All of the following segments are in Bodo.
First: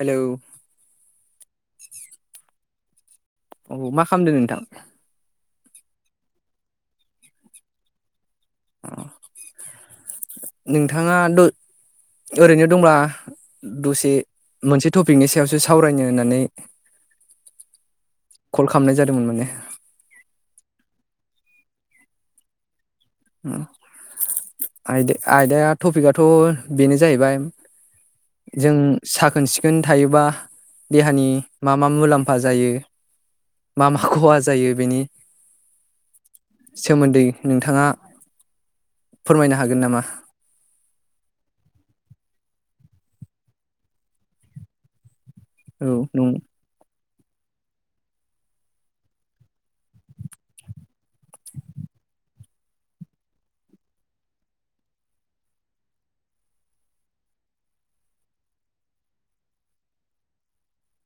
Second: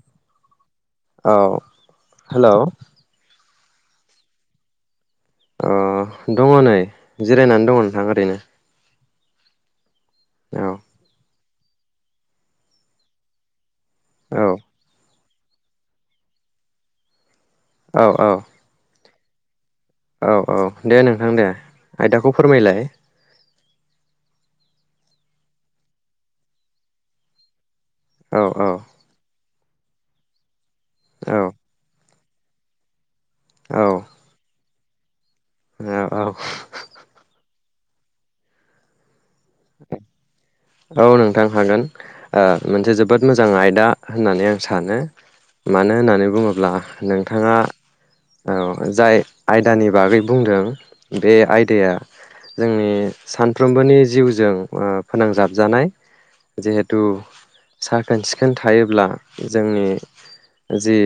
हेलौ औ हेलौ औ मा खालामदों नोंथां? अ दङ नै जिरायनानै दङ नोंथां ओरैनो। औ नोंथाङा द ओरैनो दंब्ला। दसे औ मोनसे टपिकनि सा यावसो सावरायनो होननानै। औ औ। दोंमोन माने। औ औ दे नोंथां दे आयदाखौ फोरमायलाय। आयदा आयदाया टपिकआथ' बेनो जाहैबाय। औ औ जों साखोन-सिखो खोन थायोबा। देहानि औ मा मा मुलाम फाजायो? मामा खहा जायो? बिनि हो औ। नोंथाङा फोरमायनो हागोन नामा? औ नोंथां हागोन आ मोनसे जोबोद मोजां आयदा होननानै आं सानो। औ मानो होननानै बुङोब्ला नोंथाङा औ जाय आयदानि बागै बुंदों बे आयदाया जोंनि सानफ्रोमबोनि जिउजों ओ फोनांजाब। जानाय जिहेथु साखोन सिखोन थायोब्ला जोंनि जि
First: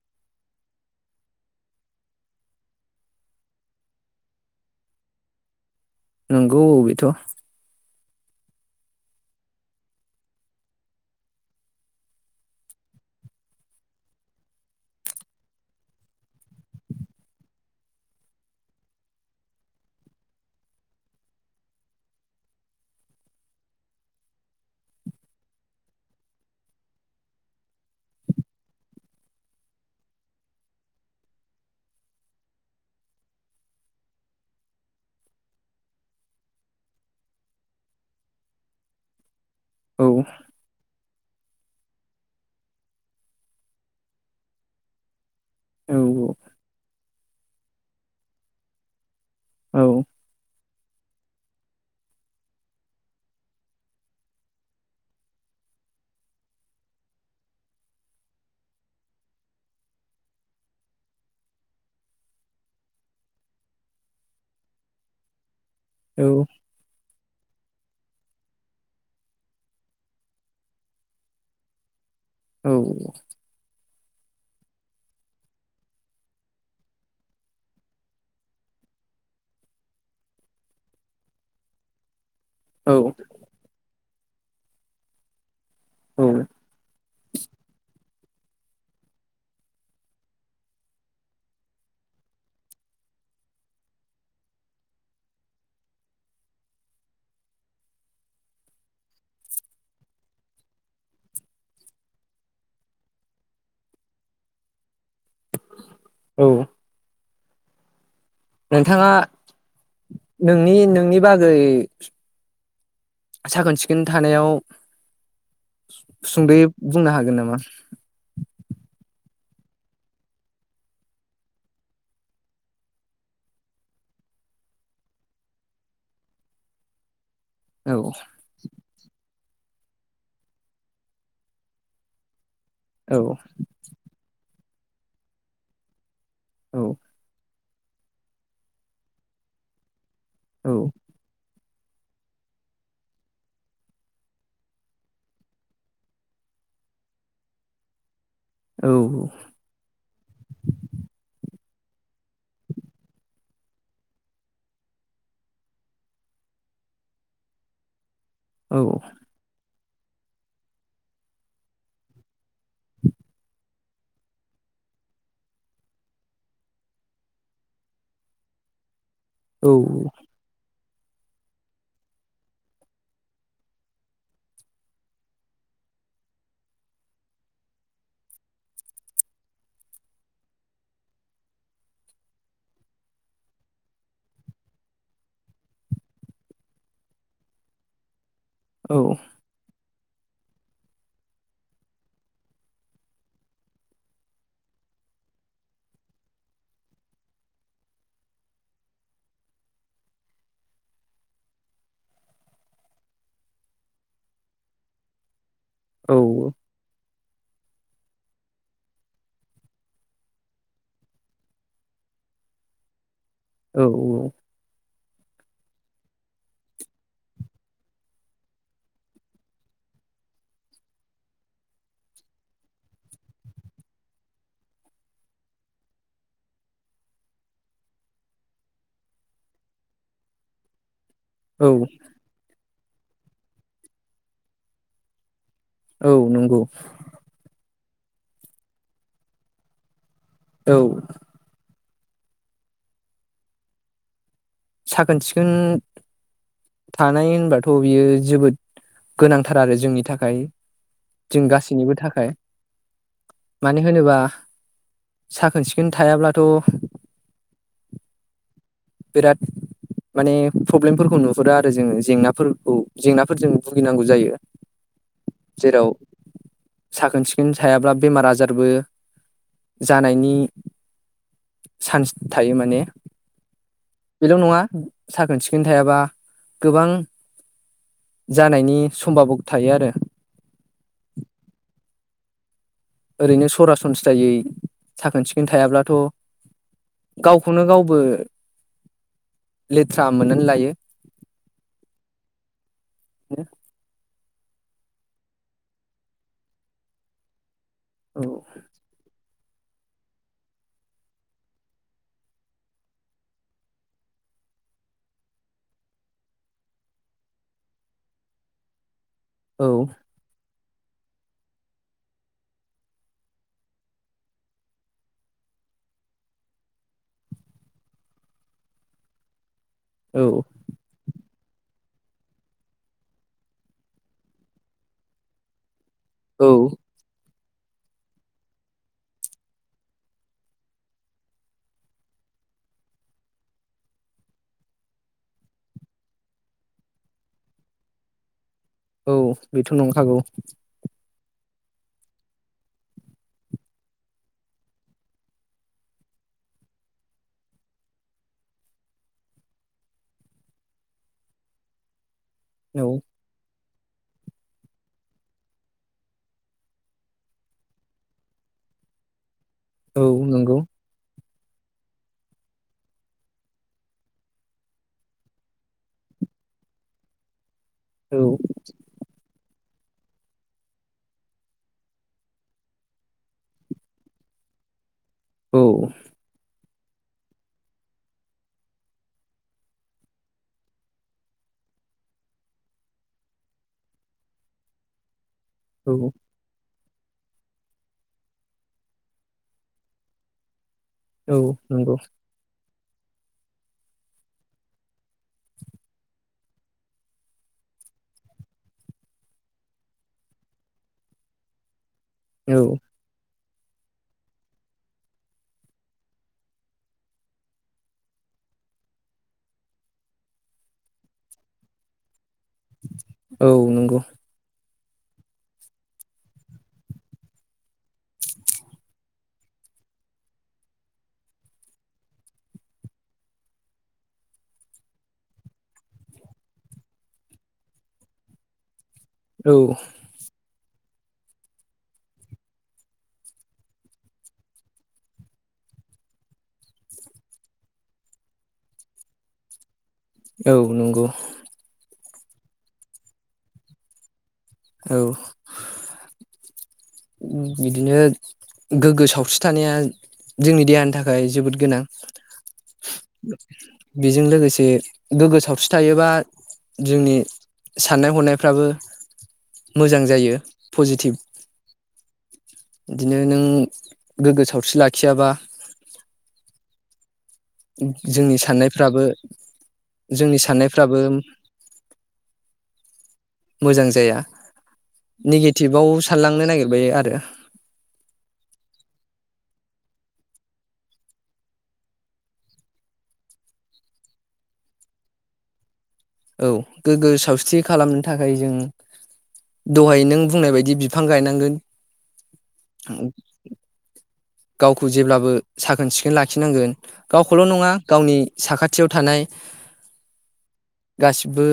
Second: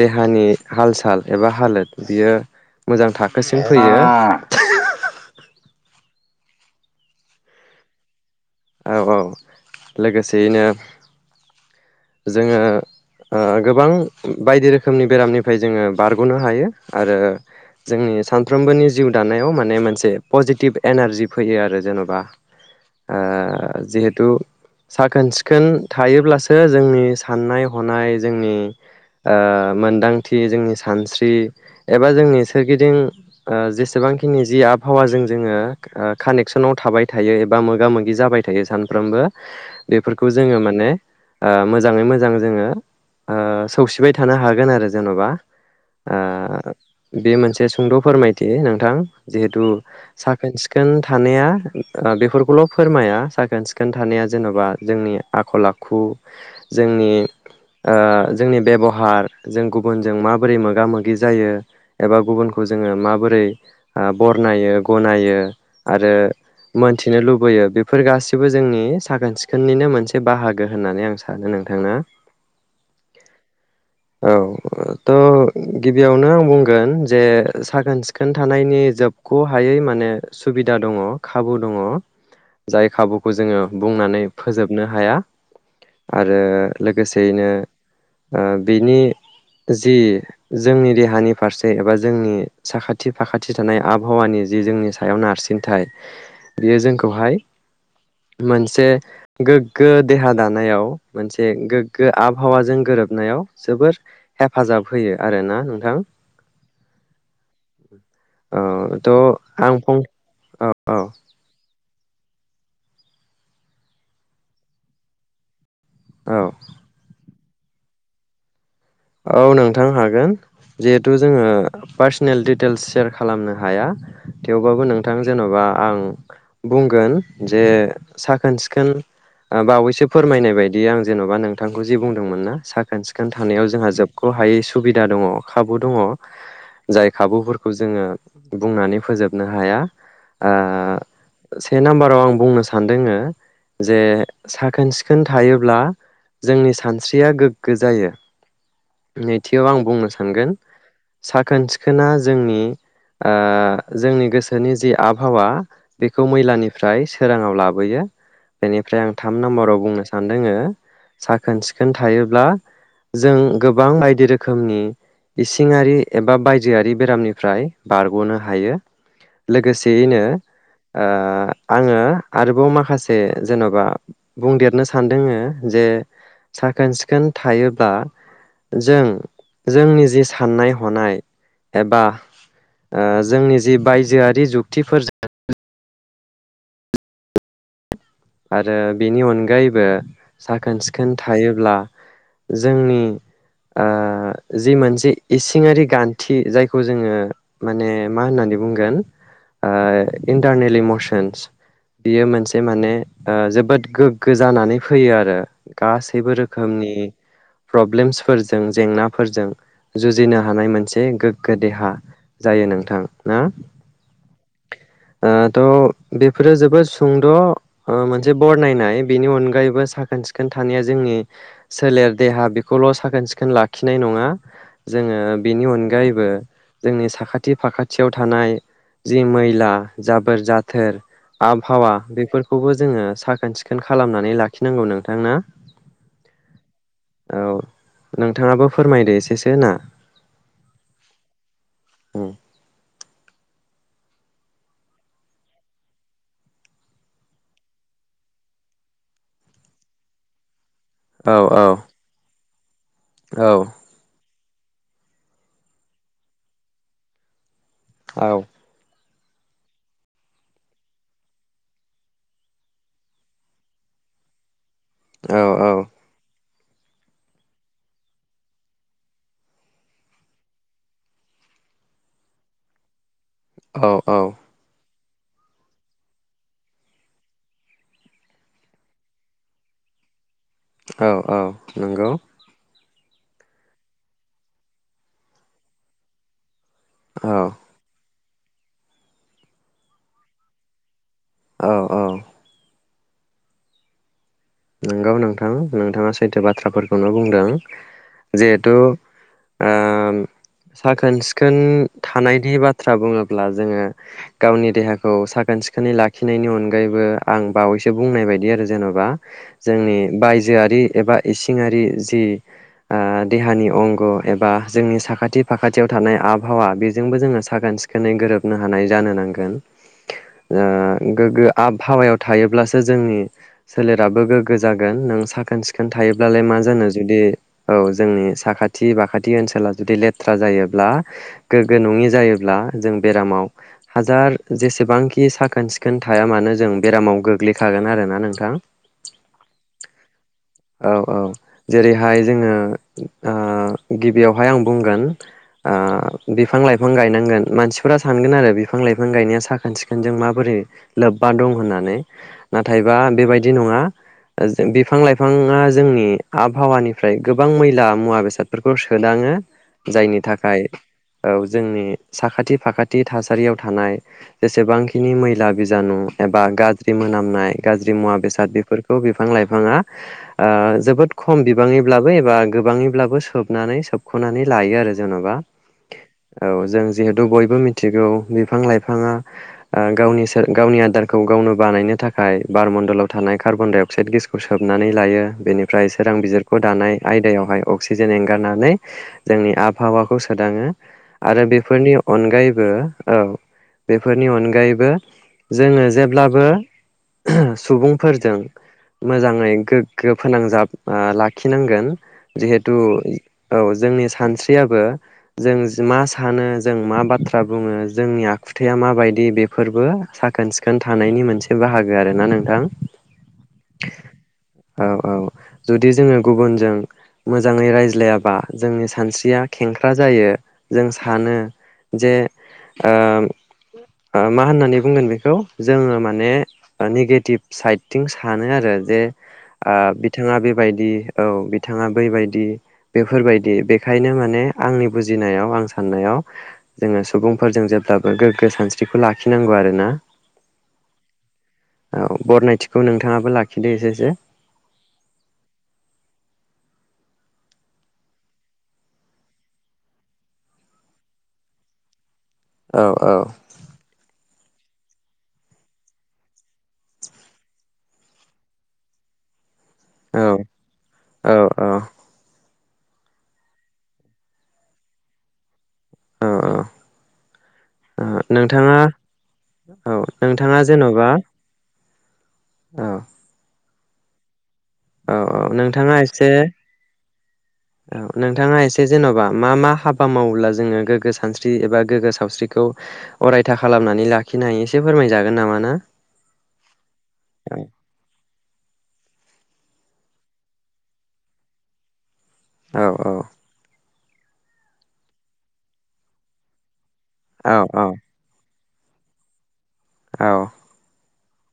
देहानि हाल साल एबा हालोद बियो मोजां थाखोसिम फैयो नंगौ अ बेथ' औ औ लोगोसेयैनो। जोङो गोबां ओ बायदि रोखोमनि बेरामनिफ्राय जोङो बारग'नो हायो आरो जोंनि सानफ्रोमबोनि जिउ दानायाव माने मोनसे पजिटिभ एनारजि फैयो आरो जेन'बा आ जिहेथु साखोन सिखोन थायोब्लासो। जोंनि साननाय हनाय जोंनि ओ मोनदांथि जोंनि सानस्रि एबा जोंनि सोरगिदिं आ जेसेबांखिनि जि आबहावाजों जोङो ओ कानेक्सनाव थाबाय थायो एबा मोगा मोगि जाबाय थायो सानफ्रोमबो। औ बेफोरखौ जोङो माने ओ मोजाङै मोजां जोङो ओ सौसिबाय थानो हागोन आरो जेन'बा औ आ बे मोनसे सुंद' फोरमायथि नोंथां जिहेतु औ साखोन सि खोन थानाया ओ बेफोरखौल' फोरमाया साखोन सिखोन थानाया जेन'बा जोंनि आखल आखु जोंनि ओ जोंनि बेबहार जों गुबुनजों माबोरै मोगा मोगि जायो एबा गुबुनखौ जोङो माबोरै आ बरनायो गनायो आरो औ मोनथिनो लुबैयो बेफोर गासिबो जोंनि साखोन सिखोननिनो मोनसे बाहागो होननानै आं सानो नोंथाङा औ औ थ' गिबियावनो आं बुंगोन जे साखोन सिखोन थानायनि जोबखौहायै माने सुबिदा दङ खाबु दङ जाय औ खाबुखौ जोङो बुंनानै फोजोबनो हाया औ आरो लो गोसेयैनो ओ बिनि जि जोंनि देहानि फारसे एबा जोंनि साखाथि फाखाथि थानाय आबहावानि जि जोंनि सायाव नारसिनथाय बेयो जोंखौहाय मोनसे गोग्गो देहा दानायाव मोनसे गोग्गो आबहावाजों गोरोबनायाव जोबोर हेफाजाब होयो आरोना नोंथां औ। [unintelligible] औ नोंथाङा थ' आं फं नोंनि औ नोंनि बागै साखोन सिखोन थानायाव औ सुंद'यै बुंनो हागोन नामा। [inaudible] औ नोंथां हागोन जिहेथु जोङो पार्सनेल दिडिटेल्स सेयार खालामनो हाया थेवबाबो नोंथां जेन'बा आं बुंगोन जे औ साखोन सिखोन बावैसो फोरमायनाय बायदि आं जेन'बा नोंथांखौ जि बुंदोंमोन ना। साखोन औ सिखोन थानायाव जोंहा ख' हायै सुबिदा दङ खाबु दङ। औ जाय खाबु फो खौ जोङो बुंनानै फोजोबनो हाया। ओ औ। से नाम्बाराव आं बुंनो सानदोङो जे साखोन सिखोन थायोब्ला जोंनि सानस्रिया गोग्गो जायो। औ नैथियाव आं बुंनो सानगोन साखोन सि खोना जोंनि ओ जोंनि गोसोनि जि आबहावा बेखौ मैलानिफ्राय सोराङाव लाबोयो। औ बेनिफ्राय आं थाम नाम्बाराव बुंनो सानदोङो साखोन सिखोन थायोब्ला जों गोबां बायदि रोखोमनि इसिङारि एबा बायजोआरि बेरामनिफ्राय बारग'नो हायो। औ लोगोसेयैनो ओ आङो आरोबाव माखासे जेन'बा बुंदेरनो सानदोङो जे साखोन सिखोन थायो बा जों जोंनि जि साननाय हनाय एबा ओ जोंनि जि बायजोआरि जुक्तिफोरजों आरो बेनि अनगायैबो। साखोन सिखोन थायोब्ला जोंनि ओ जि मोनसे इसिङारि गान्थि जायखौ जोङो माने मा होननानै बुंगोन ओ इन्टारनेल इमसन्स बियो मोनसे माने ओ जोबोद गोग्गो जानानै फैयो आरो। औ गासैबो रोखोमनि प्रब्लेमसफोरजों जेंनाफोरजों जुजिनो हानाय मोनसे गोग्गो देहा जायो नोंथां। ना औ औ औ। ओ थ' बेफोरो जोबोद सुंद' ओ मोनसे बरनायनाय बेनि अनगायैबो साखोन सिखोन थानाया जोंनि सोलेर देहा बेखौल' साखोन सिखोन लाखिनाय नङा जोङो बेनि अनगायैबो जोंनि साखाथि फाखाथियाव थानाय जि मैला जाबोर जाथोर औ आबहावा बेफोरखौबो। जोङो साखोन सिखोन खालामनानै लाखिनांगौ नोंथां ना। औ नंगौ। औ नोंथाङाबो फोरमायदो एसेसो ना। औ। औ साखोन सिखोन थानाय होनबाथ' बियो जोबोद गोनांथार आरो जोंनि थाखाय। औ जों गासैनिबो थाखाय। औ मानि होनोबा साखोन सिखोन थायाब्लाथ' औ। बिराद माने प्रब्लेमफोरखौ नुहुरो आरो जोङो जेंनाफोरखौ जेंनाफोरजों भुगिनांगौ जायो। औ जेराव साखोन सिखोन थायाब्ला बेमार आजारबो जानायनि चान्स थायो माने औ औ बेल' नङा। साखोन सिखोन थायाबा गोबां जानायनि समभाबब थायो आरो। औ औ नंगौ। ओरैनो सरासनस्रायै साखोन सिखोन थायाब्लाथ'। औ गावखौनो गावबो लेथ्रा मोननानै लायो। औ औ। हो? नंगौ नोंथां नोंथाङा सैथो बाथ्राफोरखौनो बुंदों। औ जेहेतु ओम साखोन सिखोन थानायनि बाथ्रा बुङोब्ला जोङो गावनि देहाखौ साखोन सिखोनै लाखिनायनि अनगायैबो आं बावैसो बुंनाय बायदि आरो जेन'बा औ जोंनि बायज जोआरि एबा इसिङारि जि ओ देहानि अंग' एबा जोंनि साखाथि फाखाथियाव थानाय आबहावा बेजोंबो जोङो साखोन सिखोनै गोरोबनो हानाय जानो नांगोन। औ ओ गोग्गो आबहावायाव थायोब्लासो जोंनि सोलेराबो गोग्गो जागोन नों साखोन सिख खोन थायोब्लालाय औ मा जानो जुदि औ जोंनि साखाथि बाखाथि ओनसोला जुदि लेथ्रा जायोब्ला गोग्गो नङि जायोब्ला जों बेरामाव हाजार जेसेबांखि साखोन सिखोन थाया मानो जों बेरामाव गोग्लैखागोन आरोना नोंथां। औ बेथ' नंखागौ। औ औ जेरैहाय जोङो ओ गिबियावहाय आं बुंगोन बिफां लाइफां गायनांगोन मानसिफोरा सानगोन आरो बिफां लाइफां गायनाया साखोन सिखोनजों माबोरै लोब्बा दं होननानै? औ नाथायबा बेबायदि नङा । ओ जों बिफां लाइफां फाङा जोंनि आबहावानिफ्राय गोबां मैला मुवा बेसादफोरखौ सोदाङो। औ जायनि नंगौ थाखाय औ जोंनि साखाथि फाखाथि थासारियाव थानाय जेसेबांखिनि मैला बिजानु एबा गाज्रि मोनामनाय गाज्रि मुवा औ बेसाद बेफोरखौ बिफां लाइफाङा ओ जोबोद खम बिबाङैब्लाबो एबा गोबाङैब्लाबो सोबनानै सोबख'नानै लायो आरो जेनबा औ औ जों जिहेतु बयबो मिथिगौ बिफां लाइफाङा ओ गावनि सोर गावनि आदारखौ गावनो बानायनो थाखाय बारमणडलाव थानाय कार्बन डाइ अक्साइद गेसखौ सो सोबनानै लायो। बेनिफ्राय औ सोरांबिजिरख' दानाय आयदायावहाय अक्सिजेन एंगारनानै जोंनि आबहावाखौ सोदाङो। औ आरो बेफोरनि नंगौ अनगायैबो। औ बेफोरनि अनगायैबो जोङो जेब्लाबो सुबुंफोरजों मोजाङै गोग्गो फोनांजाब ओ लाखिनांगोन। औ जिहेतु औ जोंनि सानस्रियाबो जों मा सानो जों मा बाथ्रा बुङो जोंनि आखुथाया माबायदि बेफोरबो साखोन सिखोन थानायनि मोनसे बाहागो आरोना नों थां औ नंगौ औ औ जुदि जोङो गुबुनजों मोजाङै रायज्लायाबा जोंनि सानस्रिया खेंख्रा जायो जों सानो जे ओ मा होननानै बुंगोन बेखौ जोङो माने निगेटिभ साइदथिं सानो आरो जे औ ओ बिथाङा बेब बायदि औ बिथाङा बैबायदि बेफोरबायदि बेखायनो माने आंनि बुजिनायाव आं साननायाव जोङो सुबुंफोरजों जेब्लाबो गोग्गो सानस्रिखौ लाखिनांगौ आरोना। औ नंगौ। औ बरनायथिखौ नों थाङाबो लाखिदो एसेसो? औ बिदिनो गोग्गो सावस्रि थानाया जोंनि देहानि थाखाय जोबोद गोनां। औ औ बेजों लोगो से गोग्गो सावस्रि थायोबा जोंनि साननाय हनायफ्राबो मोजां औ जायो पजिटिभ। औ औ बिदिनो नों गोग्गो सावस्रि लाखियाबा [inaudible] औ औ ओ जोंनि नोंथाङा साननायफ्राबो औ जोंनि नोंथाङा साननायफ्राबो जेन'बा औ मोजां जाया। औ औ नेगेटिभाव नोंथाङा एसे सानलांनो नागिरबायो आरो औ नोंथाङा एसे जेनबा मा मा हाबा मावोब्ला जोङो गोगो सानस्रि एबा गोग्गो सावस्रिखौ अरायथा खालामनानै लाखिनो हायो एसे फोरमायजागोन नामा ना? औ गोग्गो सावस्रि खालामनो थाखाय जों दहाय नों बुंनाय बायदि बिफां गायनांगोन। औ औ गावखौ जेब्लाबो साखोन सिखोन लाखिनांगोन। गावखौल' औ नङा गावनि साखा थियाव थानाय औ गासिबो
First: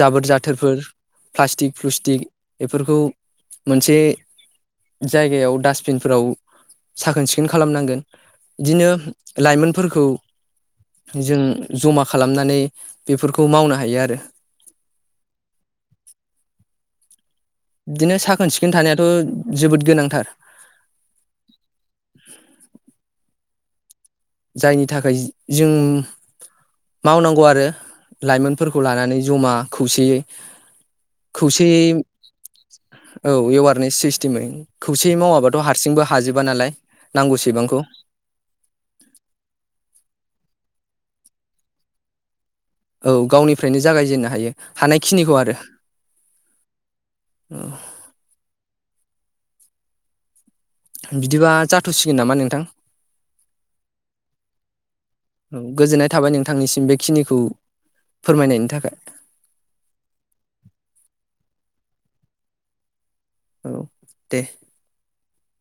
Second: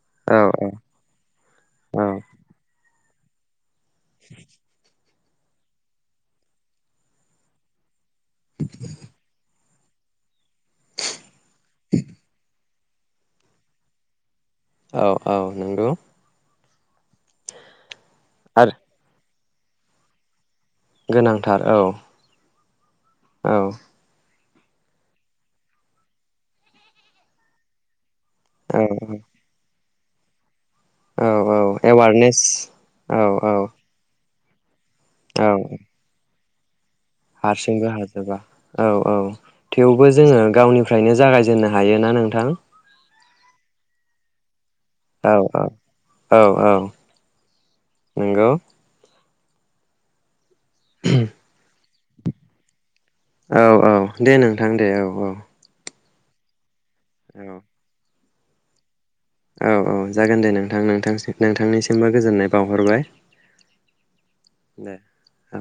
जाबोर औ जाथोरफोर प्लास्टिक औ फ्लुस्टिक एफोरखौ मोनसे जायगायाव डास फिनफोराव साखोन सिखोन खालामनांगोन। इदिनो लाइमोन फोरखौ जों ज'मा खालामनानै बेफोरखौ मावनो हायो आरो। औ औ नंगौ। बिदिनो साखोन सिखोन आरो थानायाथ' जोबोद गोनांथार। गोनांथार औ औ जायनि थाखाय जों मावनांगौ आरो लाइमोनफोरखौ लानानै ज'मा खौसेयै औ औ खौसेयै एवारनेस औ औ तिमै खौसेयै औ मावाबाथ' हारसिंबो हाजोब माबा नालाय नांगौसेबांखौ हारसिंबो हाजोबा औ औ थेवबो जोङो गावनिफ्रायनो जागायजेननो हायो ना नोंथां औ गावनिफ्रायनो जागायजेननो हायो औ हानायखिनिखौ आरो औ औ औ नंगौ बिदिबा ज थ'सिगोन नामा नोंथां औ औ दे नोंथां दे औ औ थाबाय नोंथांनिसिम बे बेखिनिखौ औ फोरमायनायनि थाखाय औ औ जागोन दे नोंथां नोंथां नोंथांनिसिमबो गोजोननाय बावहरबाय औ दे दे औ